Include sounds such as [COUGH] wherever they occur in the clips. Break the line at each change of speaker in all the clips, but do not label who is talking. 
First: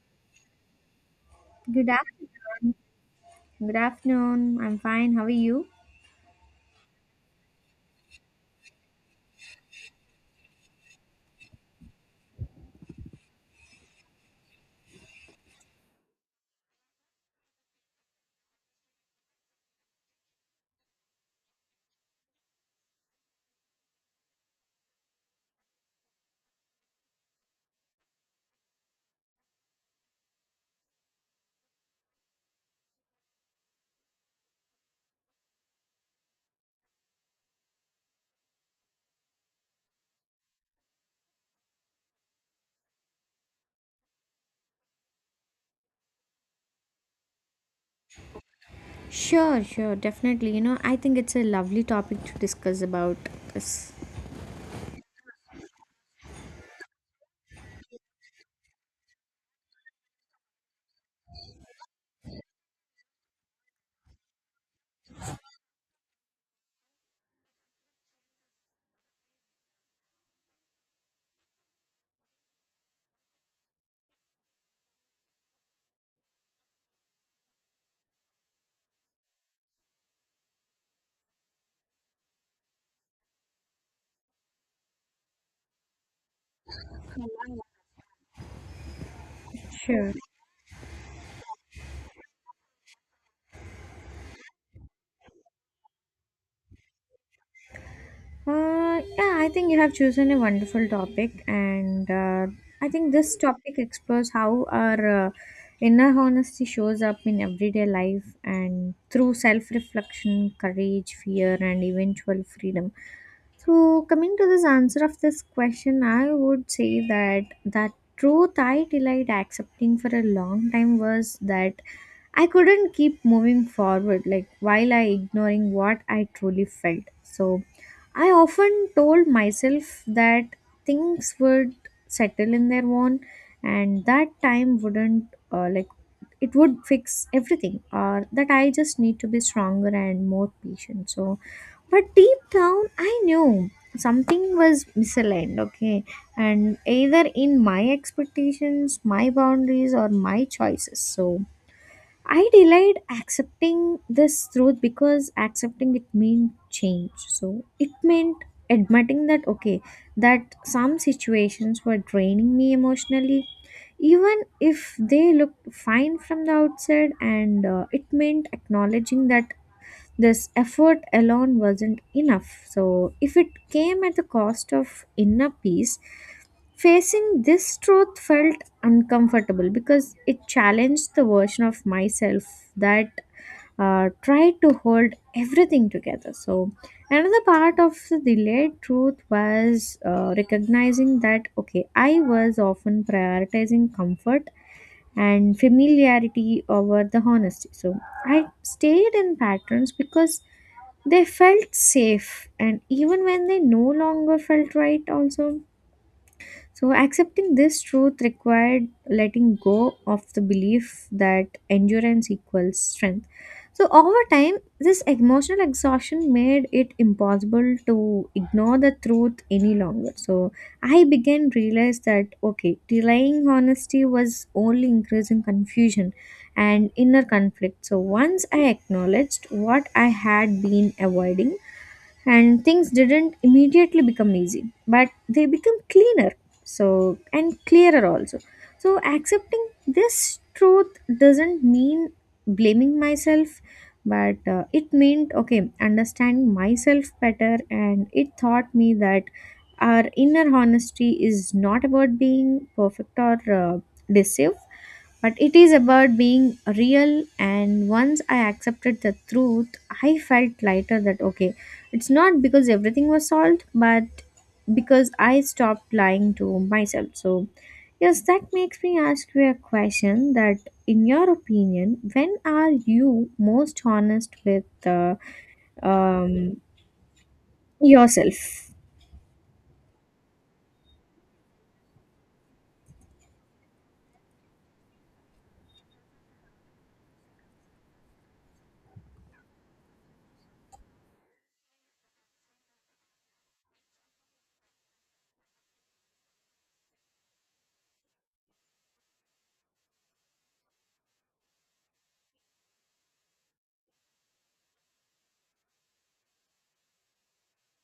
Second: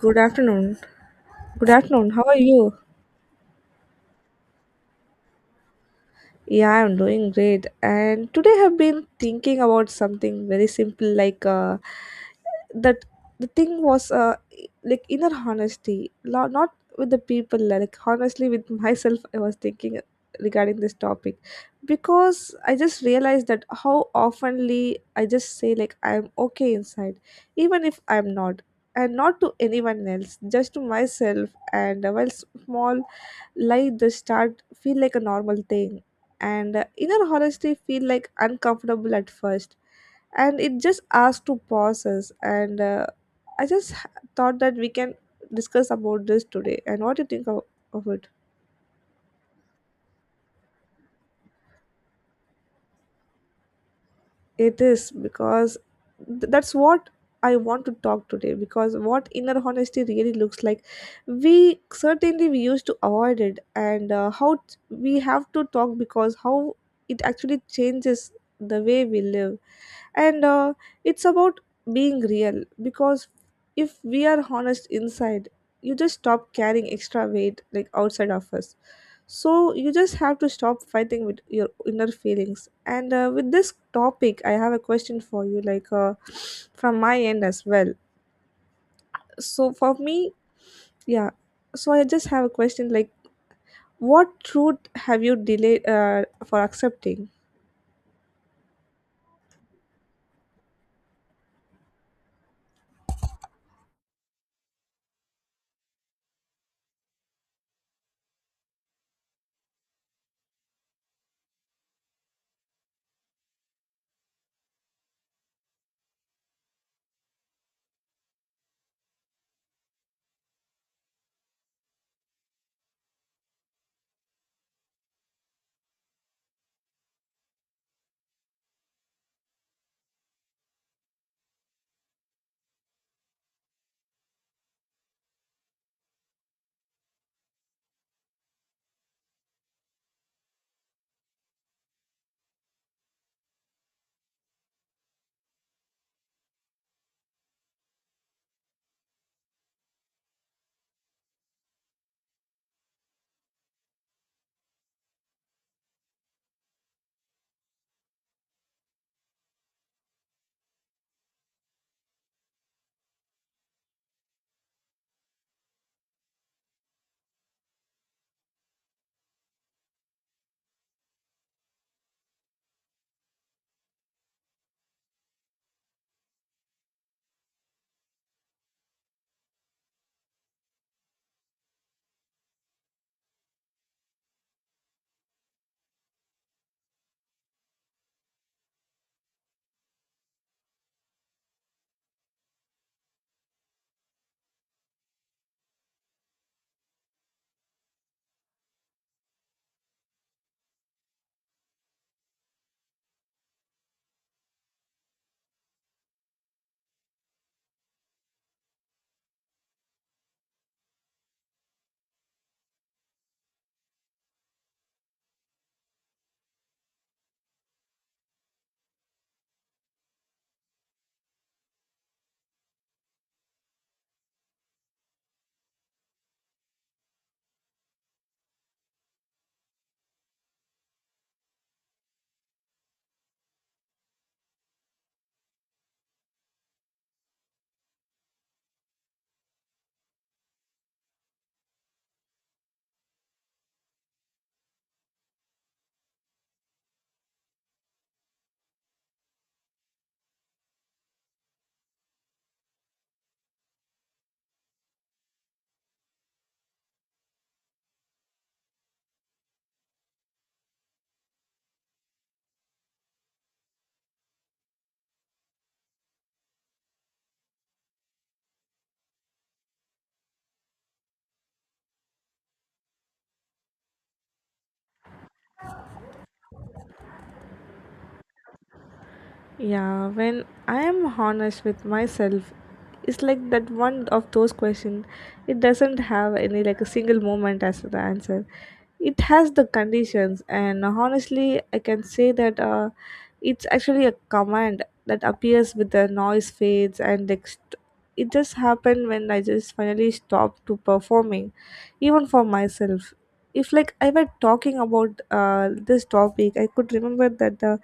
Good afternoon. Good
Good
afternoon. How are you?
afternoon. Good afternoon. I'm fine. How are you?
Yeah, I'm doing great. And today I've been thinking about something very simple like that the thing was like inner honesty, not with the people, like honestly with myself. I was thinking regarding this topic because I just realized that how oftenly I just say like I'm okay inside, even if I'm not. And not to anyone else, just to myself. And while small like the start feel like a normal thing, and inner honesty feel like uncomfortable at first, and it just asks to pause us, and I thought that we can discuss about this today. And what do you think of it?
Sure, sure, definitely. You know, I think it's a lovely topic to discuss about this.
It is because that's what I want to talk today, because what inner honesty really looks like. We certainly we used to avoid it, and how we have to talk, because how it actually changes the way we live. And it's about being real, because if we are honest inside, you just stop carrying extra weight like outside of us. So you just have to stop fighting with your inner feelings. And with this topic I have a question for you like [SNIFFS] from my end as well. So for
Sure.
me, yeah, so I just have a question like, what truth have you delayed for accepting?
Yeah, I think you have chosen a wonderful topic, and I think this topic explores how our inner honesty shows up in everyday life and through self reflection, courage, fear, and eventual freedom. So, coming to this answer of this question, I would say that that truth I delayed accepting for a long time was that I couldn't keep moving forward, like while I ignoring what I truly felt. So, I often told myself that things would settle in their own, and that time wouldn't uh, like it would fix everything, or that I just need to be stronger and more patient. So. But deep down, I knew something was misaligned, okay? And either in my expectations, my boundaries, or my choices. So I delayed accepting this truth because accepting it meant change. So it meant admitting that, okay, that some situations were draining me emotionally. Even if they looked fine from the outside, and it meant acknowledging that this effort alone wasn't enough. So, if it came at the cost of inner peace, facing this truth felt uncomfortable because it challenged the version of myself that tried to hold everything together. So, another part of the delayed truth was recognizing that, okay, I was often prioritizing comfort and familiarity over the honesty. So, I stayed in patterns because they felt safe, and even when they no longer felt right also. So accepting this truth required letting go of the belief that endurance equals strength. So over time, this emotional exhaustion made it impossible to ignore the truth any longer. So I began realize that, okay, delaying honesty was only increasing confusion and inner conflict. So once I acknowledged what I had been avoiding, and things didn't immediately become easy, but they become cleaner. So, and clearer also. So accepting this truth doesn't mean blaming myself, but it meant, okay, understanding myself better, and it taught me that our inner honesty is not about being perfect or deceive, but it is about being real. And once I accepted the truth, I felt lighter that, okay, it's not because everything was solved, but because I stopped lying to myself. So, yes, that makes me ask you a question that, in your opinion, when are you most honest with um, yourself?
Yeah, when I am honest with myself, it's like that, one of those questions. It doesn't have any like a single moment as the answer. It has the conditions, and honestly, I can say that it's actually a command that appears with the noise fades and next. It just happened when I just finally stopped to performing, even for myself. If like I were talking about this topic, I could remember that the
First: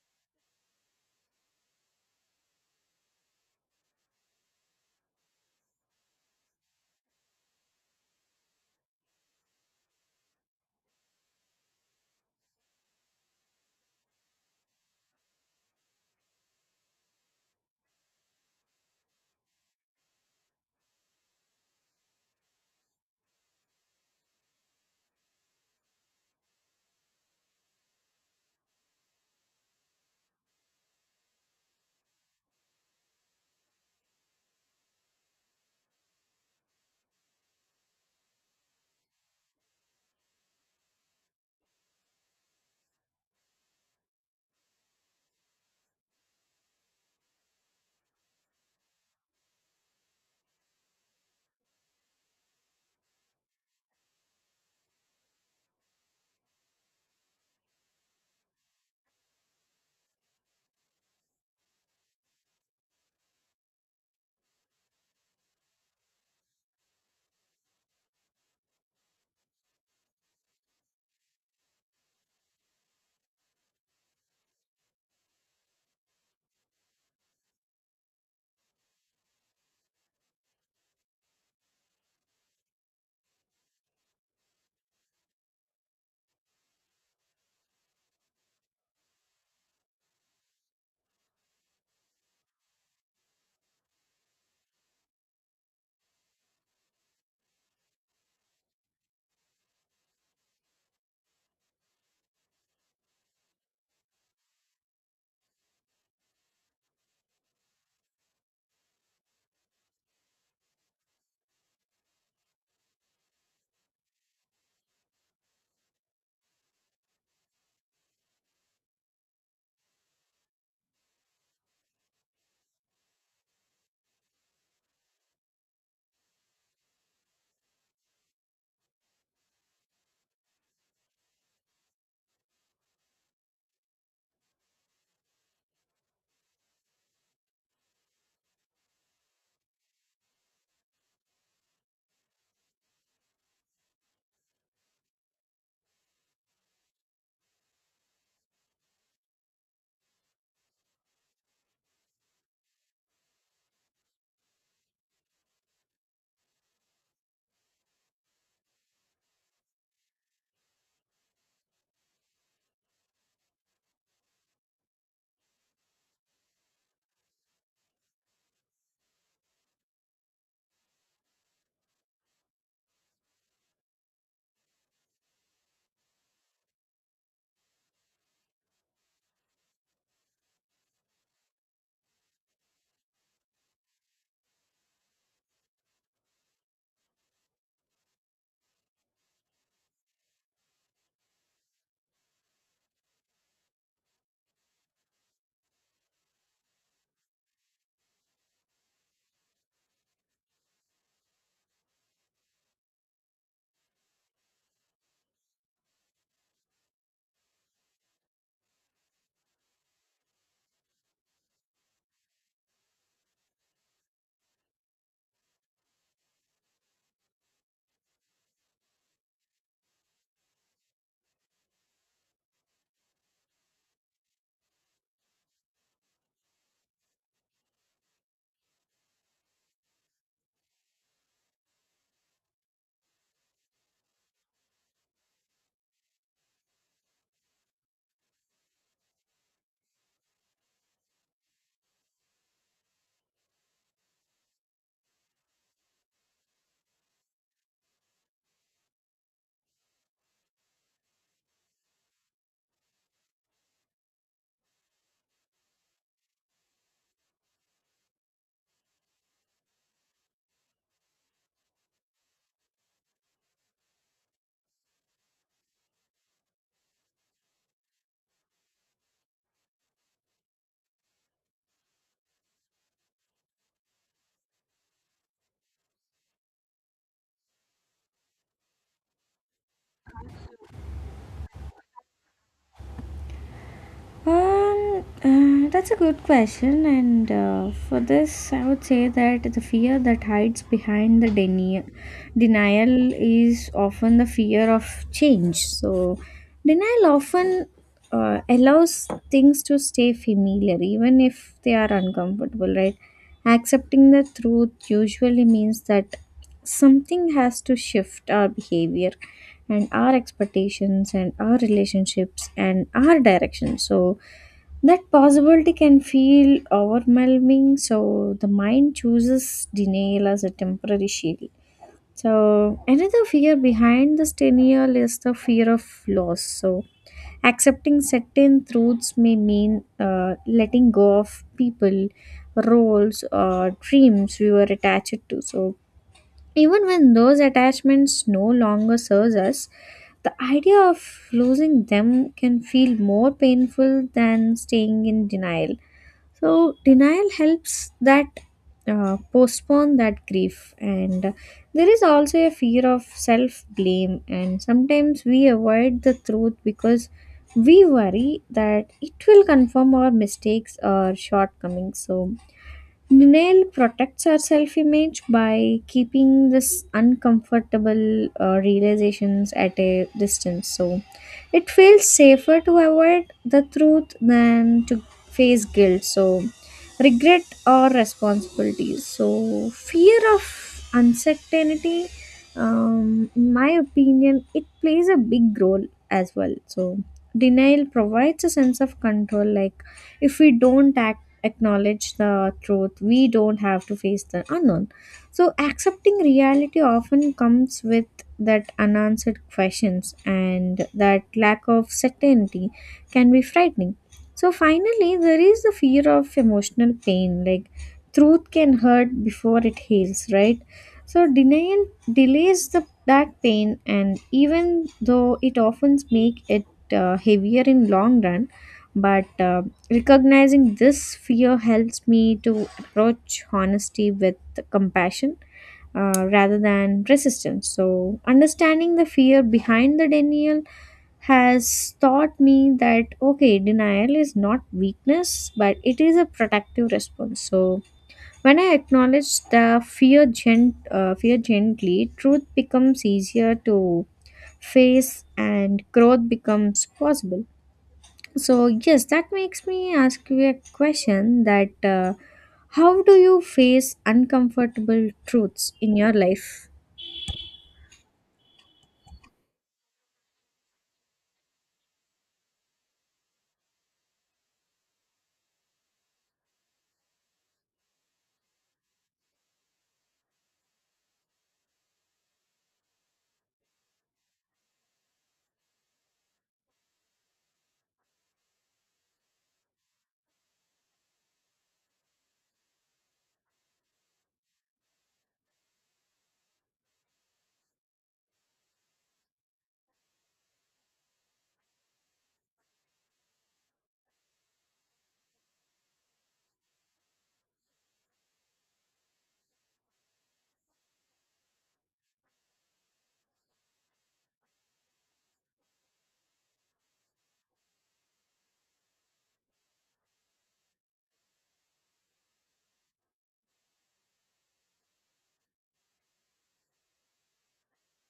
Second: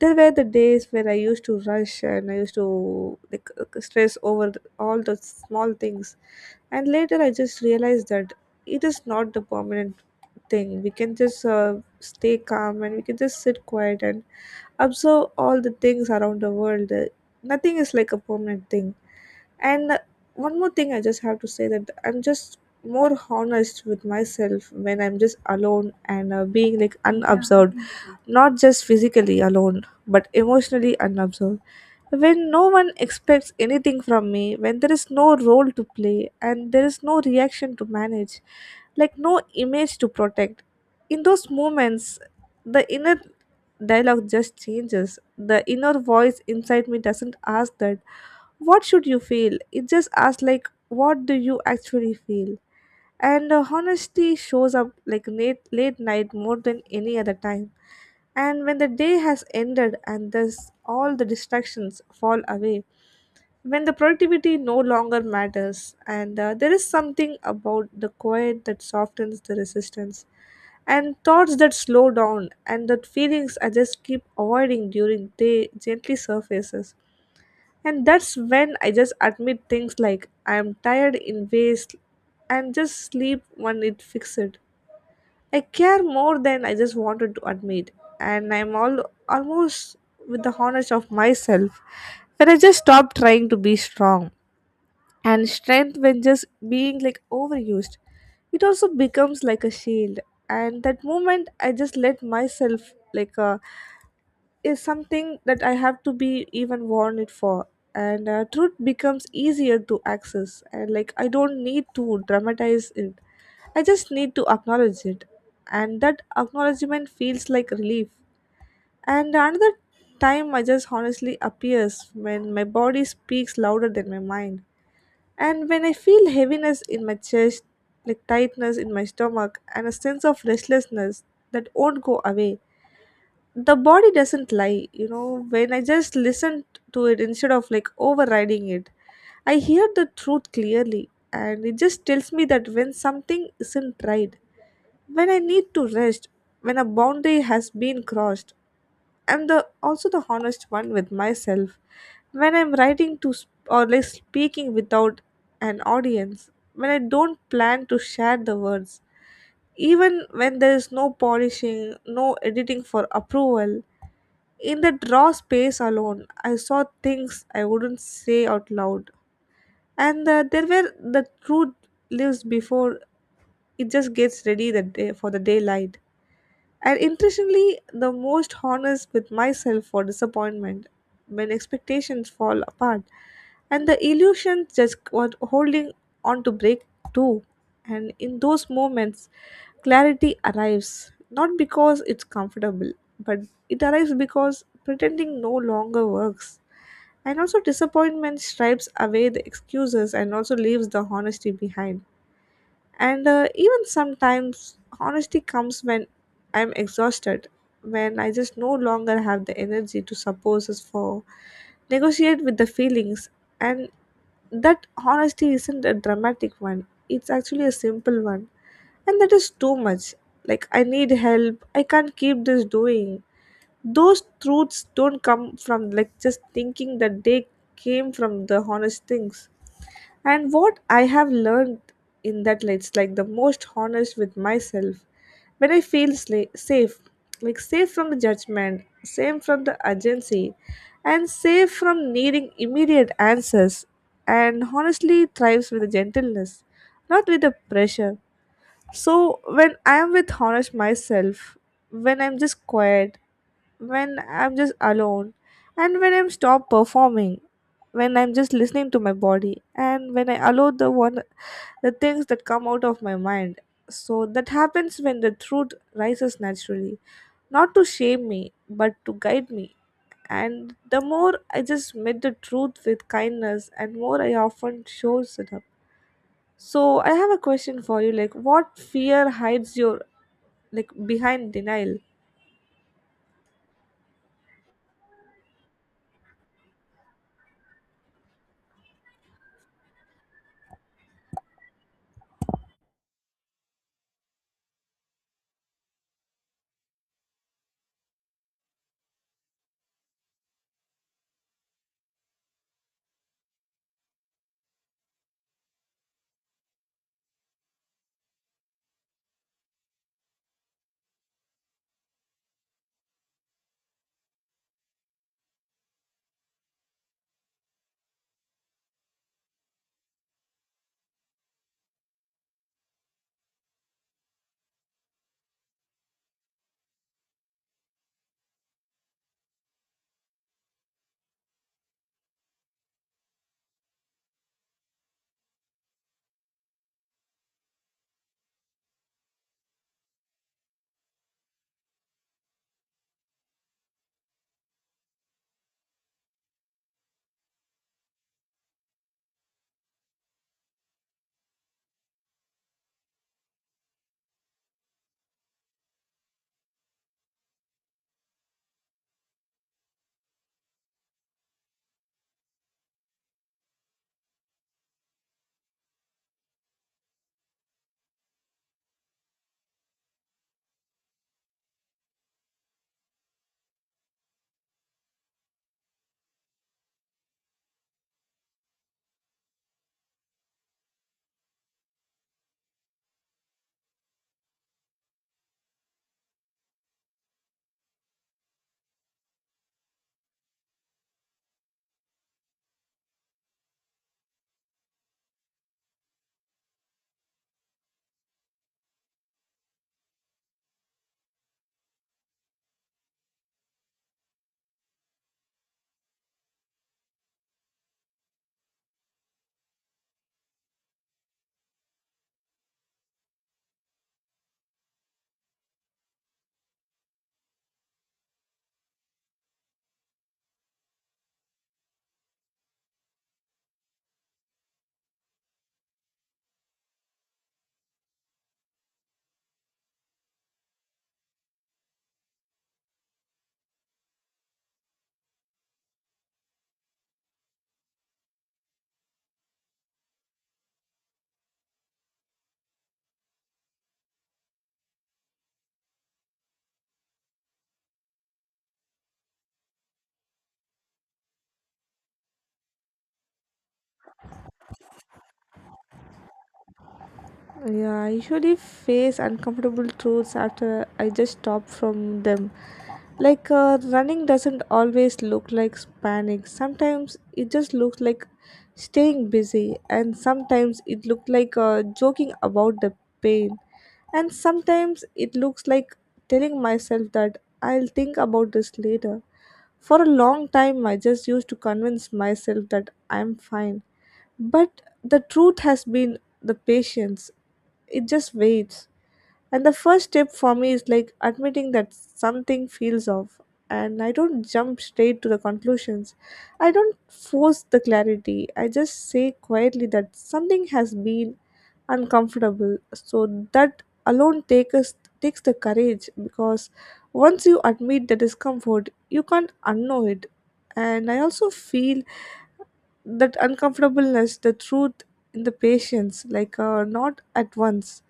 there were the days where I used to rush, and I used to like stress over all the small things. And later I just realized that it is not the permanent thing. We can just stay calm, and we can just sit quiet and observe all the things around the world. Nothing is like a permanent thing. And one more thing I just have to say, that I'm just more honest with myself when I'm just alone and being like unobserved, not just physically alone, but emotionally unobserved. When no one expects anything from me, when there is no role to play and there is no reaction to manage, like no image to protect, in those moments the inner dialogue just changes. The inner voice inside me doesn't ask that, what should you feel? It just asks, like, what do you actually feel? And honesty shows up like late, late night more than any other time, and when the day has ended and thus all the distractions fall away, when the productivity no longer matters, and there is something about the quiet that softens the resistance, and thoughts that slow down, and that feelings I just keep avoiding during day gently surfaces. And that's when I just admit things like I am tired in ways, and just sleep when it fixes it. I care more than I just wanted to admit, and I'm all almost with the honest of myself when I just stopped trying to be strong. And strength, when just being like overused, it also becomes like a shield. And that moment, I just let myself like is something that I have to be even warned for. And truth becomes easier to access. And like, I don't need to dramatize it. I just need to acknowledge it. And that acknowledgement feels like relief. And another time I just honestly appears when my body speaks louder than my mind. And when I feel heaviness in my chest, like tightness in my stomach, and a sense of restlessness that won't go away, the body doesn't lie, you know, when I just listen to it instead of like overriding it, I hear the truth clearly. And it just tells me that when something isn't right, when I need to rest, when a boundary has been crossed, I'm the also the honest one with myself. When I'm writing to or like speaking without an audience, when I don't plan to share the words, even when there is no polishing, no editing for approval, in the draw space alone, I saw things I wouldn't say out loud. And there were the truth lives before it just gets ready for the daylight. And interestingly, the most honest with myself for disappointment when expectations fall apart, and the illusions just was holding on to break too. And in those moments, clarity arrives not because it's comfortable, but it arrives because pretending no longer works. And also, disappointment stripes away the excuses and also leaves the honesty behind. And even sometimes, honesty comes when I'm exhausted, when I just no longer have the energy to suppose for negotiate with the feelings. And that honesty isn't a dramatic one, it's actually a simple one. And that is too much. Like, I need help, I can't keep this doing. Those truths don't come from like just thinking, that they came from the honest things. And what I have learned in that, like, it's like the most honest with myself when I feel safe, like safe from the judgment, safe from the urgency, and safe from needing immediate answers. And honestly thrives with the gentleness, not with the pressure. So when I am with honest myself, when I'm just quiet, when I'm just alone, and when I'm stop performing, when I'm just listening to my body, and when I allow the one the things that come out of my mind. So that happens when the truth rises naturally, not to shame me, but to guide me. And the more I just meet the truth with kindness, and more I often shows it up. So I have a question for you, like, what fear hides your like behind denial?
That's a good question, and for this, I would say that the fear that hides behind the denial is often the fear of change. So, denial often allows things to stay familiar, even if they are uncomfortable, right? Accepting the truth usually means that something has to shift our behavior and our expectations and our relationships and our direction. So that possibility can feel overwhelming, so the mind chooses denial as a temporary shield. So another fear behind this denial is the fear of loss. So accepting certain truths may mean letting go of people, roles, or dreams we were attached to. So even when those attachments no longer serve us, the idea of losing them can feel more painful than staying in denial. So, denial helps that postpone that grief, and there is also a fear of self blame, and sometimes we avoid the truth because we worry that it will confirm our mistakes or shortcomings. So, denial protects our self image by keeping this uncomfortable realizations at a distance. So it feels safer to avoid the truth than to face guilt. So regret or responsibilities. So fear of uncertainty, in my opinion, it plays a big role as well. So denial provides a sense of control, like if we don't act acknowledge the truth, we don't have to face the unknown. So accepting reality often comes with that unanswered questions, and that lack of certainty can be frightening. So finally, there is the fear of emotional pain, like truth can hurt before it heals, right? So denial delays the that pain, and even though it often make it heavier in long run, but recognizing this fear helps me to approach honesty with compassion rather than resistance. So, understanding the fear behind the denial has taught me that, okay, denial is not weakness, but it is a protective response. So, when I acknowledge the fear, fear gently, truth becomes easier to face and growth becomes possible. So, yes, that makes me ask you a question that how do you face uncomfortable truths in your life?
Yeah, I usually face uncomfortable truths after I just stop from them. Like running doesn't always look like panic. Sometimes it just looks like staying busy, and sometimes it looks like joking about the pain, and sometimes it looks like telling myself that I'll think about this later. For a long time, I just used to convince myself that I'm fine. But the truth has been the patience, it just waits. And the first step for me is like admitting that something feels off. And I don't jump straight to the conclusions. I don't force the clarity. I just say quietly that something has been uncomfortable. So that alone take us, takes the courage, because once you admit the discomfort, you can't unknow it. And I also feel that uncomfortableness, the truth in the patience, like not at once.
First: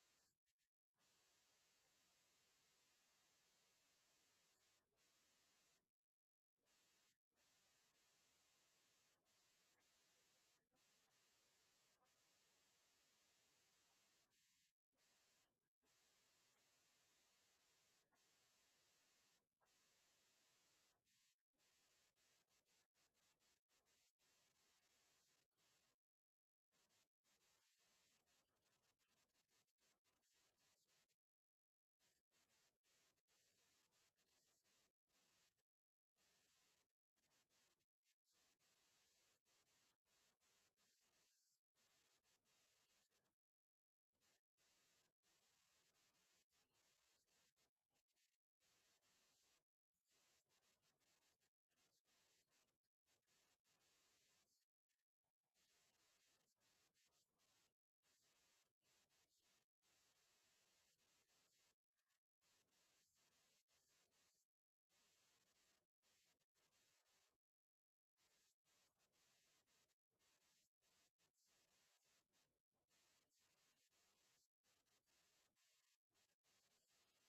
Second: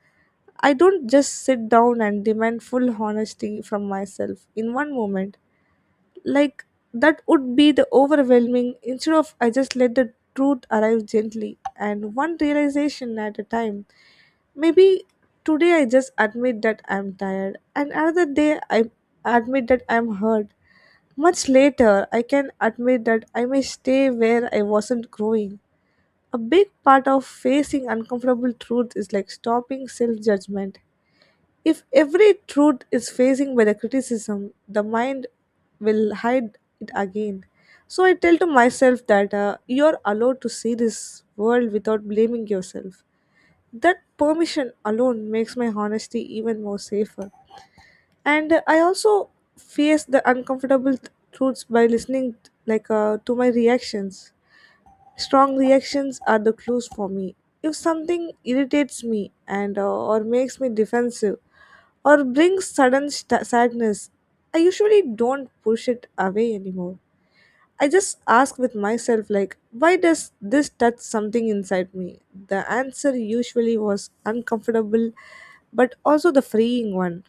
I don't just sit down and demand full honesty from myself in one moment. Like, that would be the overwhelming, instead of I just let the truth arrive gently and one realization at a time. Maybe today I just admit that I'm tired, and another day I admit that I'm hurt. Much later, I can admit that I may stay where I wasn't growing. A big part of facing uncomfortable truth is like stopping self judgment. If every truth is facing by the criticism, the mind will hide it again. So I tell to myself that you're allowed to see this world without blaming yourself. That permission alone makes my honesty even more safer. And I also face the uncomfortable truths by listening like to my reactions. Strong reactions are the clues for me. If something irritates me, and or makes me defensive, or brings sudden sadness, I usually don't push it away anymore. I just ask with myself, like, why does this touch something inside me? The answer usually was uncomfortable, but also the freeing one.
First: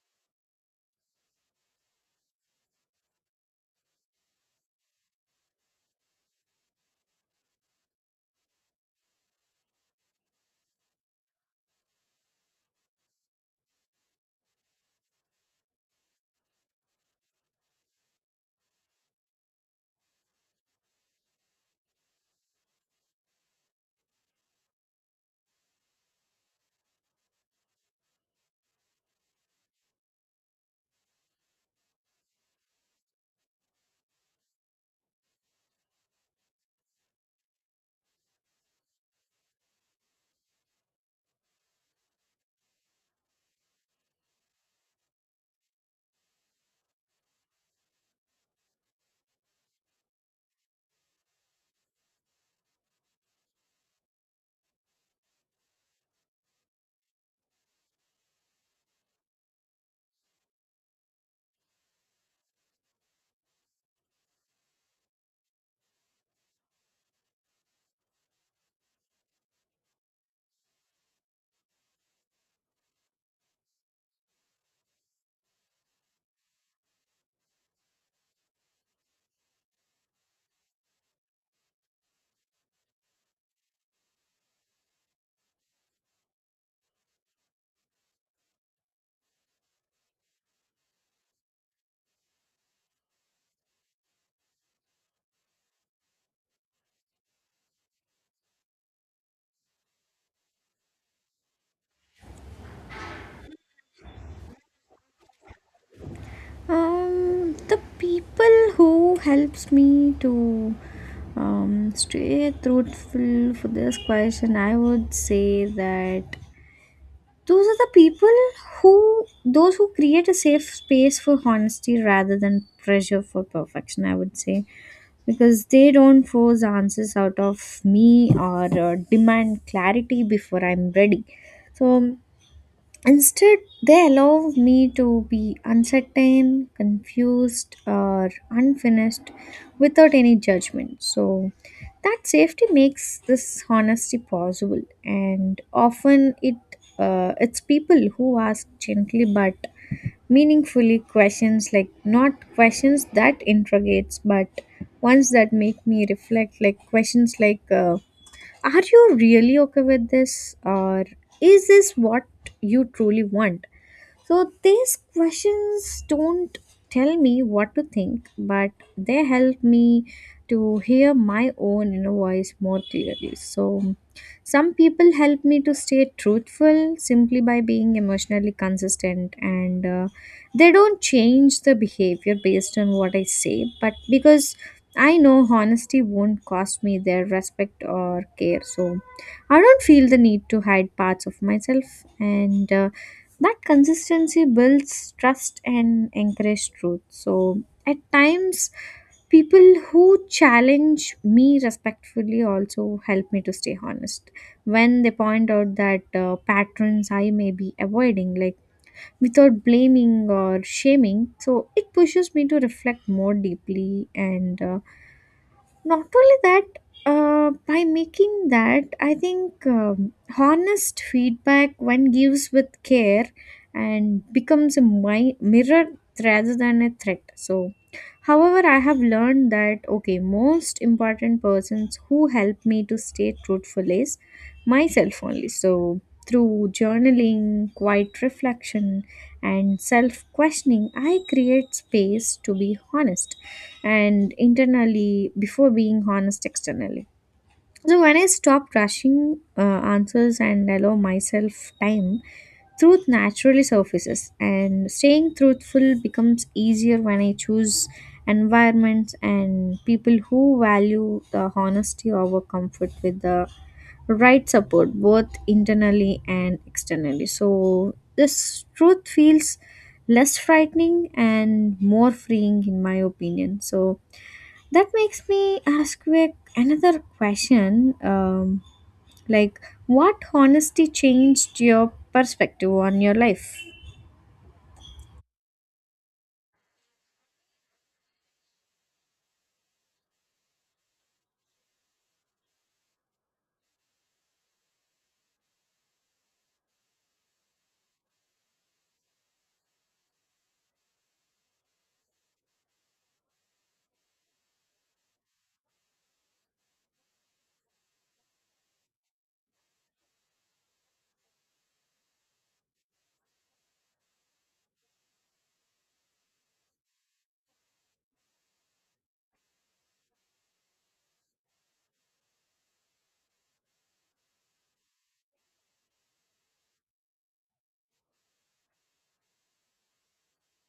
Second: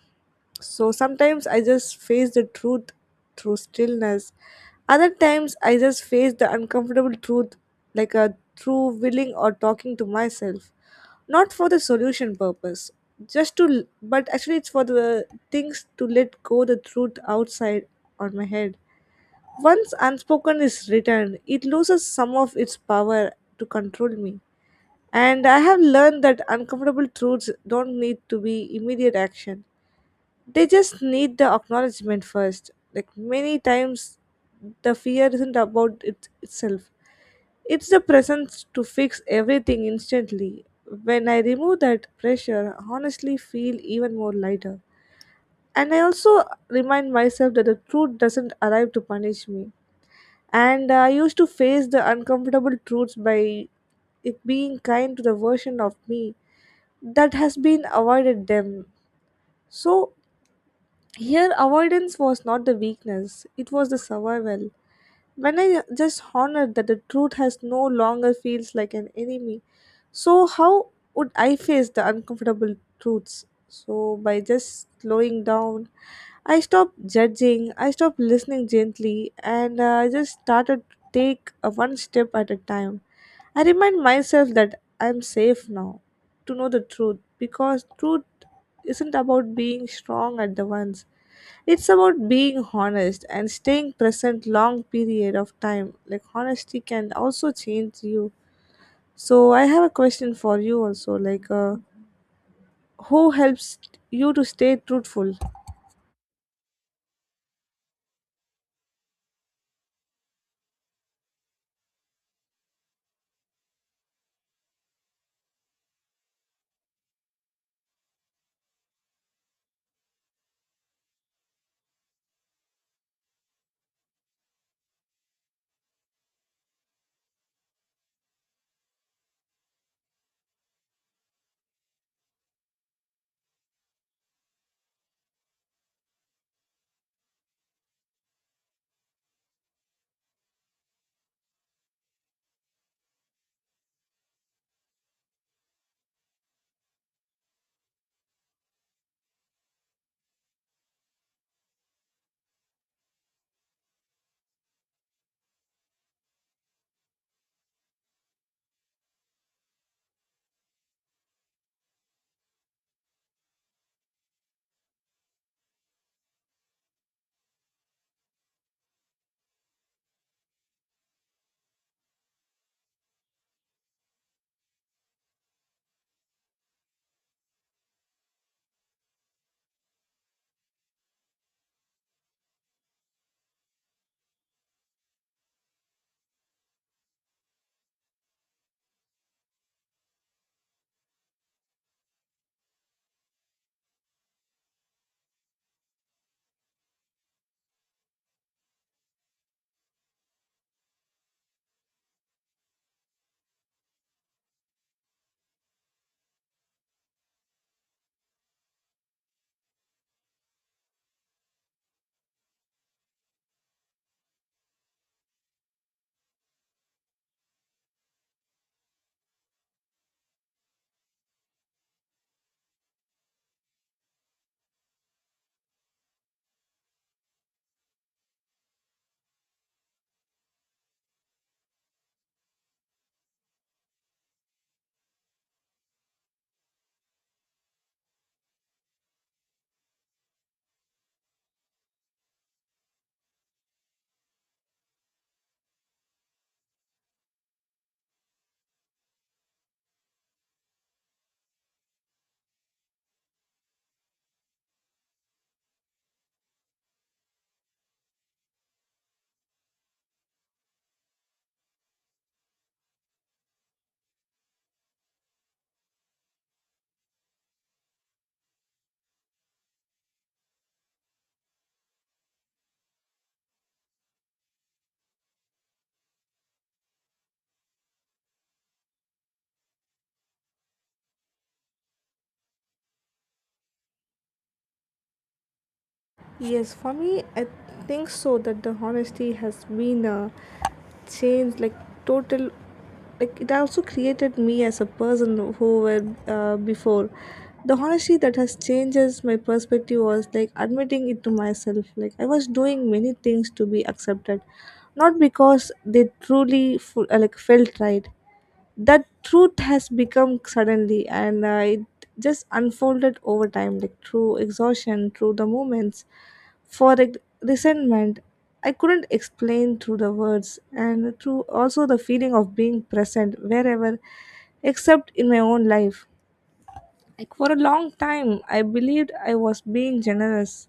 So sometimes I just face the truth through stillness. Other times I just face the uncomfortable truth like a through willing or talking to myself. Not for the solution purpose. Just to, but actually it's for the things to let go the truth outside on my head. Once unspoken is written, it loses some of its power to control me. And I have learned that uncomfortable truths don't need to be immediate action, they just need the acknowledgement first. Like many times the fear isn't about it itself, it's the presence to fix everything instantly. When I remove that pressure, I honestly feel even more lighter. And I also remind myself that the truth doesn't arrive to punish me. And I used to face the uncomfortable truths by it being kind to the version of me that has been avoided them. So here, avoidance was not the weakness, it was the survival. When I just honored that the truth has no longer feels like an enemy, so how would I face the uncomfortable truths? So, by just slowing down, I stopped judging, I stopped listening gently, and I just started to take one step at a time. I remind myself that I'm safe now to know the truth because truth isn't about being strong at the once. It's about being honest and staying present long period of time. Like honesty can also change you. So I have a question for you also. Like, who helps you to stay truthful?
The people who helps me to stay truthful, for this question, I would say that those are the people who those who create a safe space for honesty rather than pressure for perfection. I would say because they don't force answers out of me or demand clarity before I'm ready. So instead, they allow me to be uncertain, confused, or unfinished without any judgment. So that safety makes this honesty possible, and often it it's people who ask gently but meaningfully questions, like not questions that interrogates but ones that make me reflect, like questions like are you really okay with this, or is this what you truly want? So these questions don't tell me what to think, but they help me to hear my own inner voice more clearly. So some people help me to stay truthful simply by being emotionally consistent, and they don't change the behavior based on what I say, but because I know honesty won't cost me their respect or care. So I don't feel the need to hide parts of myself, and that consistency builds trust and encourages truth. So at times, people who challenge me respectfully also help me to stay honest when they point out that patterns I may be avoiding, like without blaming or shaming. So it pushes me to reflect more deeply, and not only that, by making that, I think, honest feedback one gives with care and becomes a mirror rather than a threat. So, however, I have learned that, okay, most important persons who help me to stay truthful is myself only. So, through journaling, quiet reflection, and self questioning, I create space to be honest and internally before being honest externally. So when I stop rushing answers and allow myself time, truth naturally surfaces, and staying truthful becomes easier when I choose environments and people who value the honesty over comfort. With the right support, both internally and externally, so this truth feels less frightening and more freeing in my opinion. So that makes me ask you another question. Like, what honesty changed your perspective on your life?
Yes, for me, I think so that the honesty has been a change, like total. Like it also created me as a person who were before. The honesty that has changes my perspective was like admitting it to myself. Like I was doing many things to be accepted, not because they like felt right, that truth has become suddenly and it just unfolded over time, like through exhaustion, through the moments for resentment I couldn't explain through the words and through also the feeling of being present wherever except in my own life. Like for a long time I believed I was being generous,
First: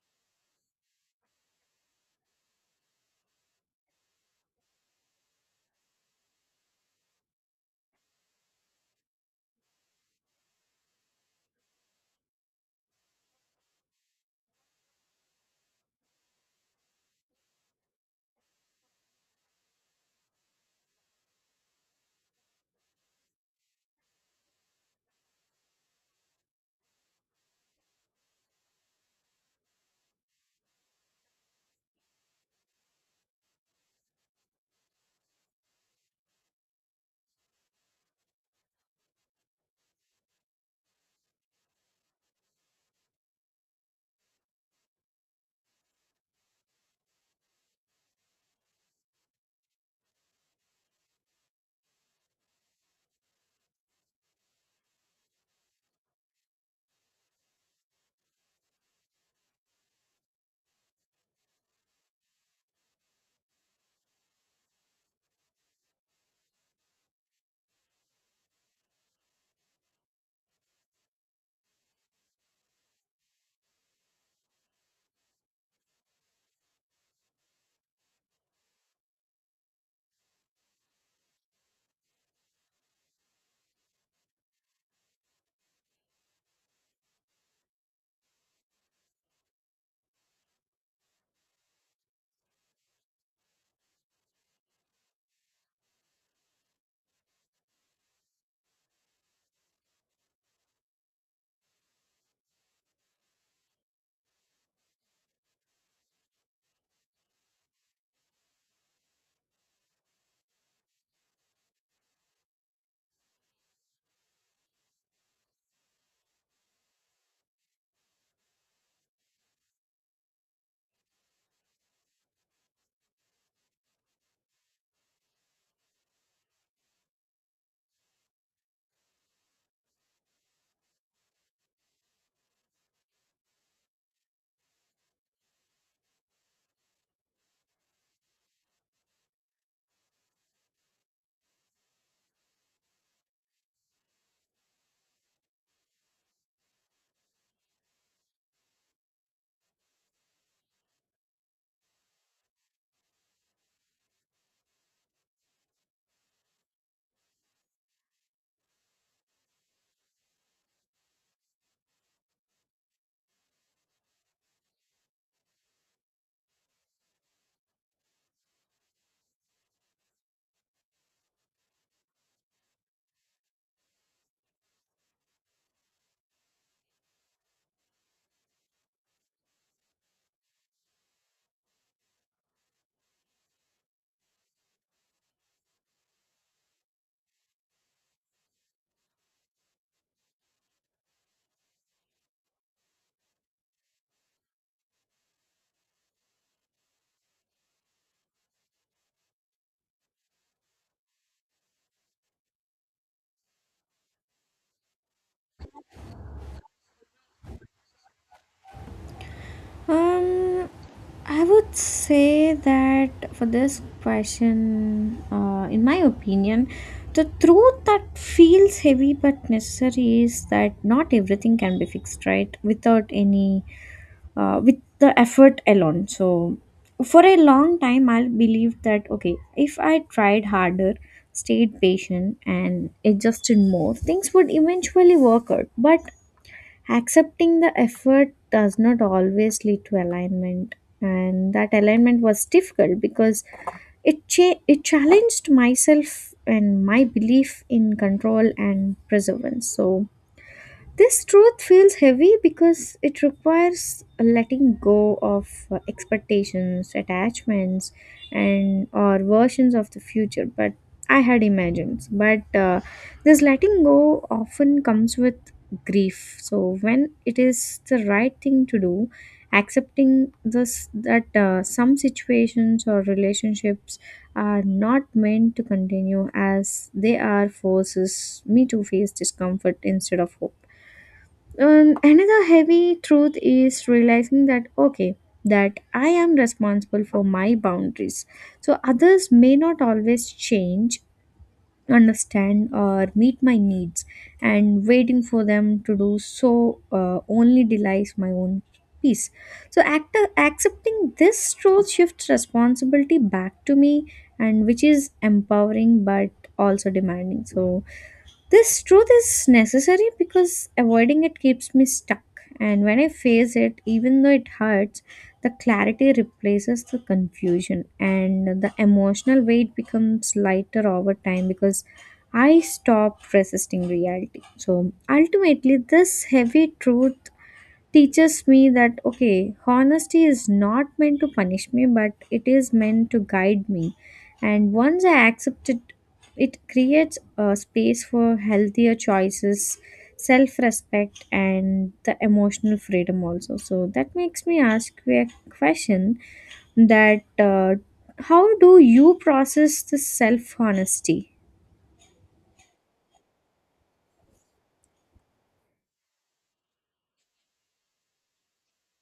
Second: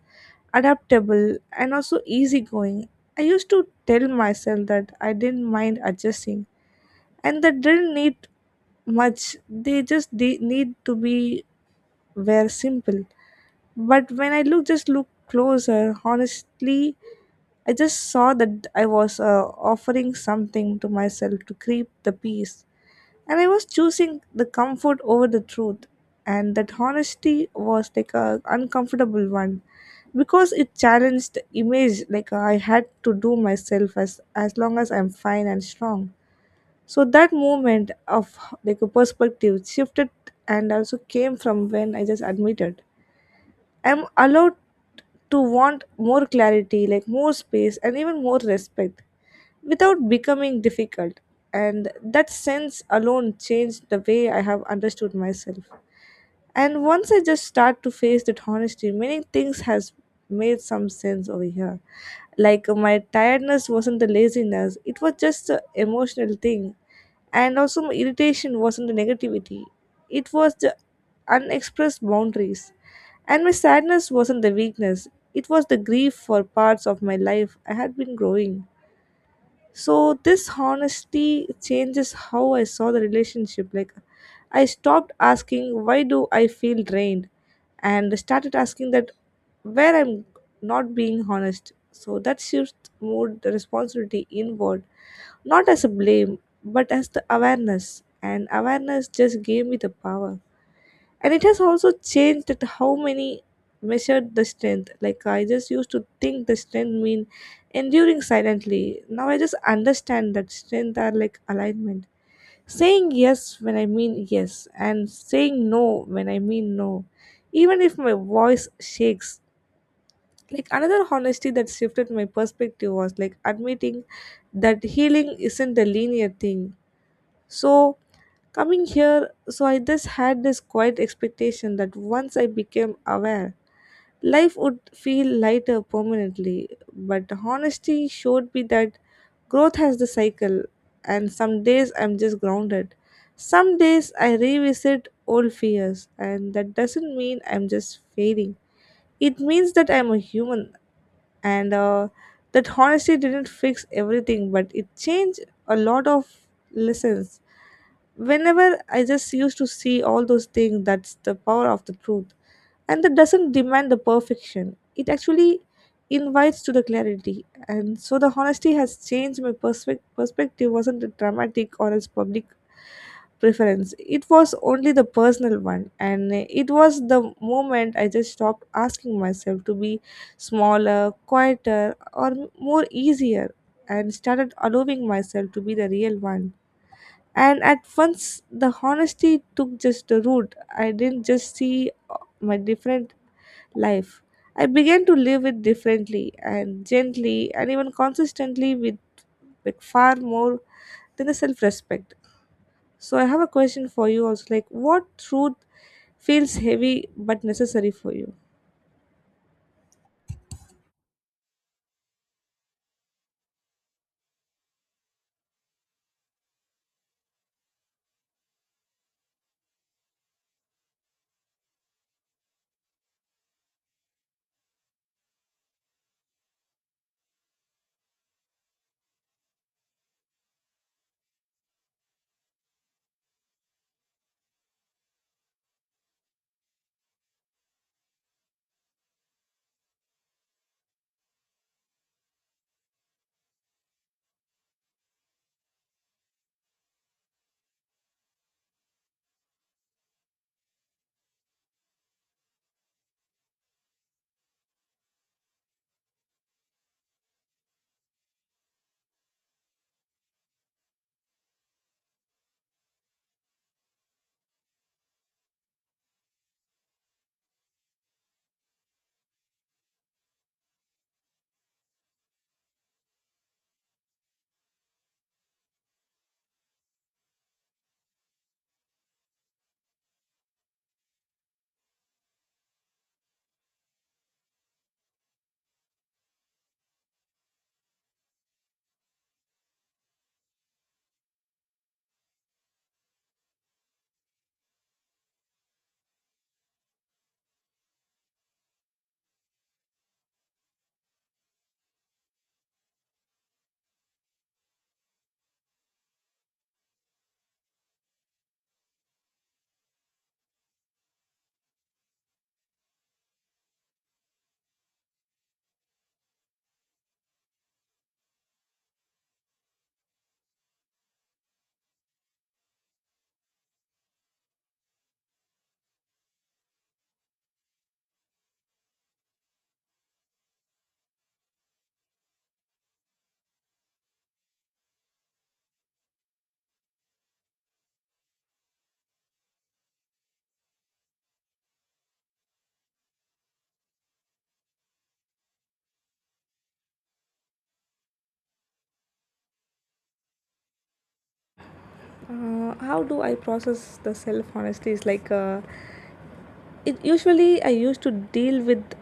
adaptable, and also easygoing. I used to tell myself that I didn't mind adjusting and they didn't need much, they just need to be very simple. But when I look just look closer honestly, I just saw that I was offering something to myself to keep the peace, and I was choosing the comfort over the truth. And that honesty was like a uncomfortable one because it challenged the image, like I had to do myself as long as I'm fine and strong. So that movement of like a perspective shifted and also came from when I just admitted I'm allowed to want more clarity, like more space and even more respect, without becoming difficult. And that sense alone changed the way I have understood myself. And once I just start to face that honesty, many things has made some sense over here. Like my tiredness wasn't the laziness; it was just an emotional thing, and also my irritation wasn't the negativity; it was the unexpressed boundaries. And my sadness wasn't the weakness; it was the grief for parts of my life I had been growing. So this honesty changes how I saw the relationship. Like I stopped asking why do I feel drained and started asking that where I'm not being honest. So that shifts moved the responsibility inward, not as a blame but as the awareness, and awareness just gave me the power. And it has also changed at how many measured the strength. Like I just used to think the strength mean enduring silently. Now I just understand that strength are like alignment, saying yes when I mean yes and saying no when I mean no, even if my voice shakes. Like another honesty that shifted my perspective was like admitting that healing isn't a linear thing. So coming here, so I just had this quiet expectation that once I became aware, life would feel lighter permanently. But honesty showed me that growth has the cycle, and some days I'm just grounded. Some days I revisit old fears, and that doesn't mean I'm just failing. It means that I'm a human. And that honesty didn't fix everything, but it changed a lot of lessons whenever I just used to see all those things. That's the power of the truth, and that doesn't demand the perfection. It actually invites to the clarity. And so the honesty has changed my perspective wasn't a dramatic or as public preference, it was only the personal one. And it was the moment I just stopped asking myself to be smaller, quieter, or more easier, and started allowing myself to be the real one. And at once the honesty took just the root, I didn't just see my different life. I began to live it differently and gently and even consistently, with like far more than a self respect. So I have a question for you also, like what truth feels heavy but necessary for you?
Um, I would say that for this question, in my opinion, the truth that feels heavy but necessary is that not everything can be fixed, right? Without any with the effort alone. So, for a long time, I believed that, okay, if I tried harder, stayed patient, and adjusted more, things would eventually work out. But accepting the effort does not always lead to alignment, and that alignment was difficult because it it challenged myself and my belief in control and perseverance. So this truth feels heavy because it requires letting go of expectations, attachments, and or versions of the future. But I had imagined. But this letting go often comes with grief. So when it is the right thing to do, accepting this that some situations or relationships are not meant to continue as they are forces me to face discomfort instead of hope. And another heavy truth is realizing that, okay, that I am responsible for my boundaries. So others may not always change, understand, or meet my needs, and waiting for them to do so only delays my own peace. So accepting this truth shifts responsibility back to me, and which is empowering but also demanding. So this truth is necessary because avoiding it keeps me stuck. And when I face it, even though it hurts, the clarity replaces the confusion and the emotional weight becomes lighter over time because I stop resisting reality. So ultimately, this heavy truth teaches me that, okay, honesty is not meant to punish me, but it is meant to guide me. And once I accept it, it creates a space for healthier choices, self-respect, and the emotional freedom also. So that makes me ask you a question that how do you process the self-honesty?
How do I process the self honesty is like it usually I used to deal with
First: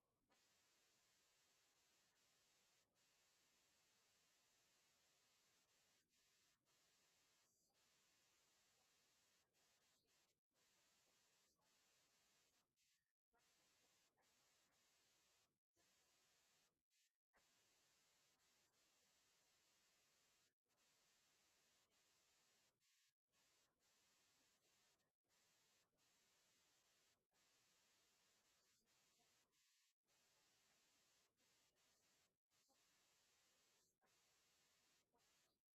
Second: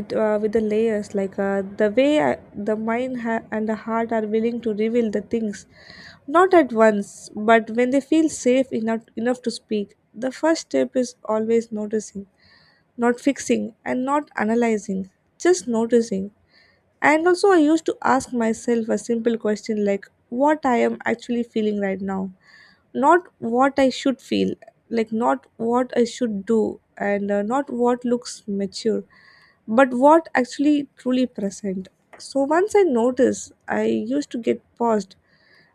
it with the layers, like the way the and the heart are willing to reveal the things not at once, but when they feel safe enough to speak. The first step is always noticing, not fixing and not analyzing, just noticing. And also, I used to ask myself a simple question, like what I am actually feeling right now, not what I should feel, like not what I should do, and not what looks mature, but what actually truly present. So, once I notice, I used to get paused,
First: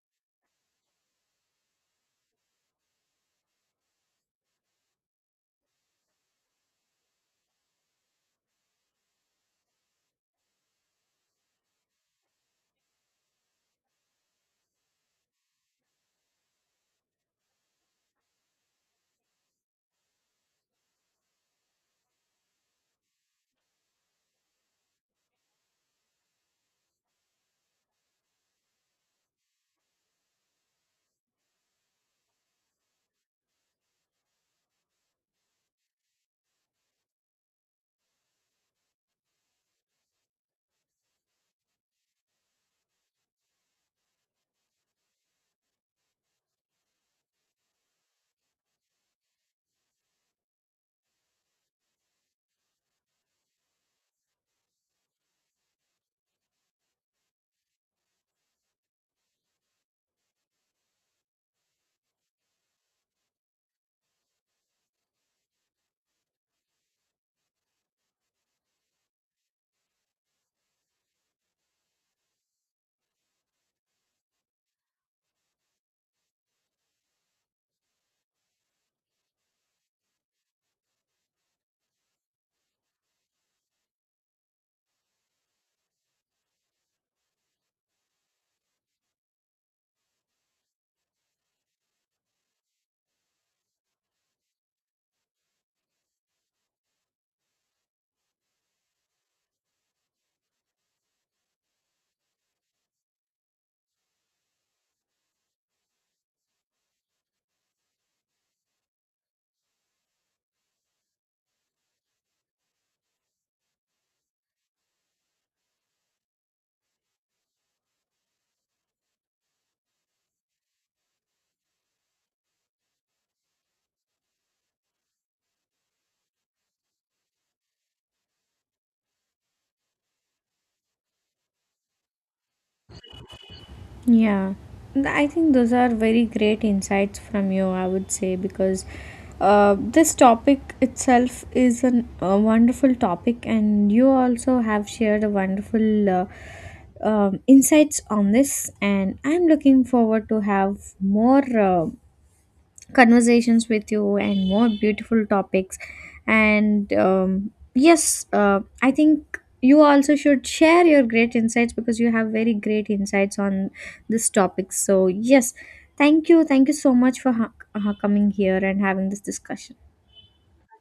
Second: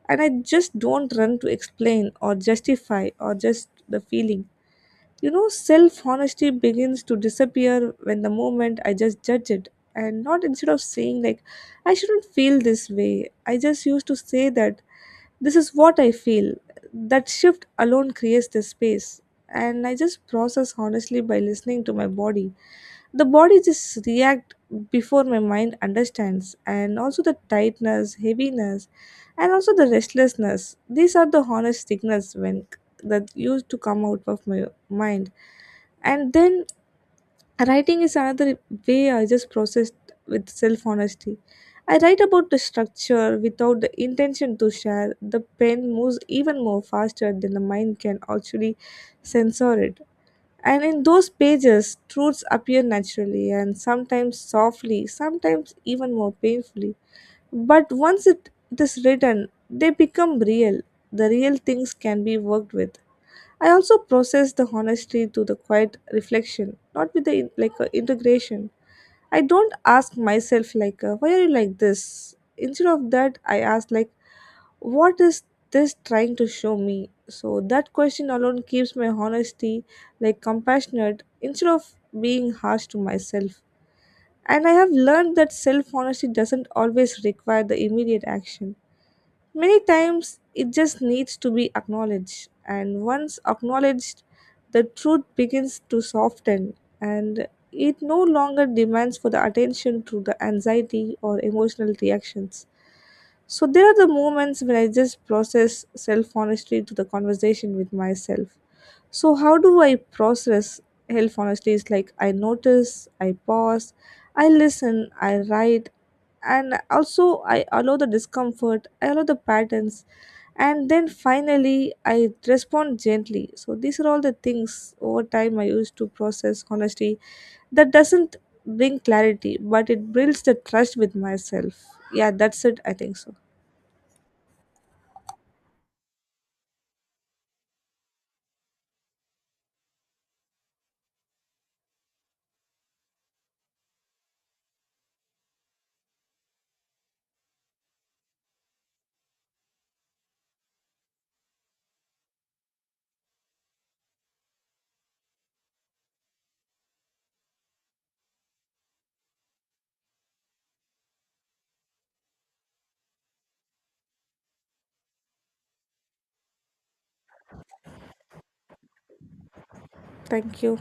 and I just don't run to explain or justify or just the feeling. You know, self honesty begins to disappear when the moment I just judge it. And not instead of saying, like, I shouldn't feel this way. I just used to say that this is what I feel. That shift alone creates the space. And I just process honestly by listening to my body. The body just react before my mind understands. And also the tightness, heaviness, and also the restlessness. These are the honest signals when that used to come out of my mind. And then writing is another way I just processed with self honesty. I write about the structure without the intention to share. The pen moves even more faster than the mind can actually censor it. And in those pages, truths appear naturally and sometimes softly, sometimes even more painfully. But once it is written, they become real. The real things can be worked with. I also process the honesty through the quiet reflection, not with the integration. I don't ask myself like why are you like this. Instead of that, I ask like what is this trying to show me. So that question alone keeps my honesty like compassionate instead of being harsh to myself. And I have learned that self honesty doesn't always require the immediate action. Many times it just needs to be acknowledged, and once acknowledged, the truth begins to soften and it no longer demands for the attention through the anxiety or emotional reactions. So there are the moments when I just process self honesty to the conversation with myself. So how do I process self honesty? Is like I notice, I pause, I listen, I write, and also I allow the discomfort, I allow the patterns, and then finally I respond gently. So these are all the things over time I used to process honesty that doesn't bring clarity, but it builds the trust with myself. Yeah, that's it. I think so.
Yeah, I think those are very great insights from you, I would say, because this topic itself is a wonderful topic, and you also have shared a wonderful insights on this, and I'm looking forward to have more. Conversations with you and more beautiful topics, and yes, I think you also should share your great insights because you have very great insights on this topic. So yes, thank you, thank you so much for coming here and having this discussion.
Thank you.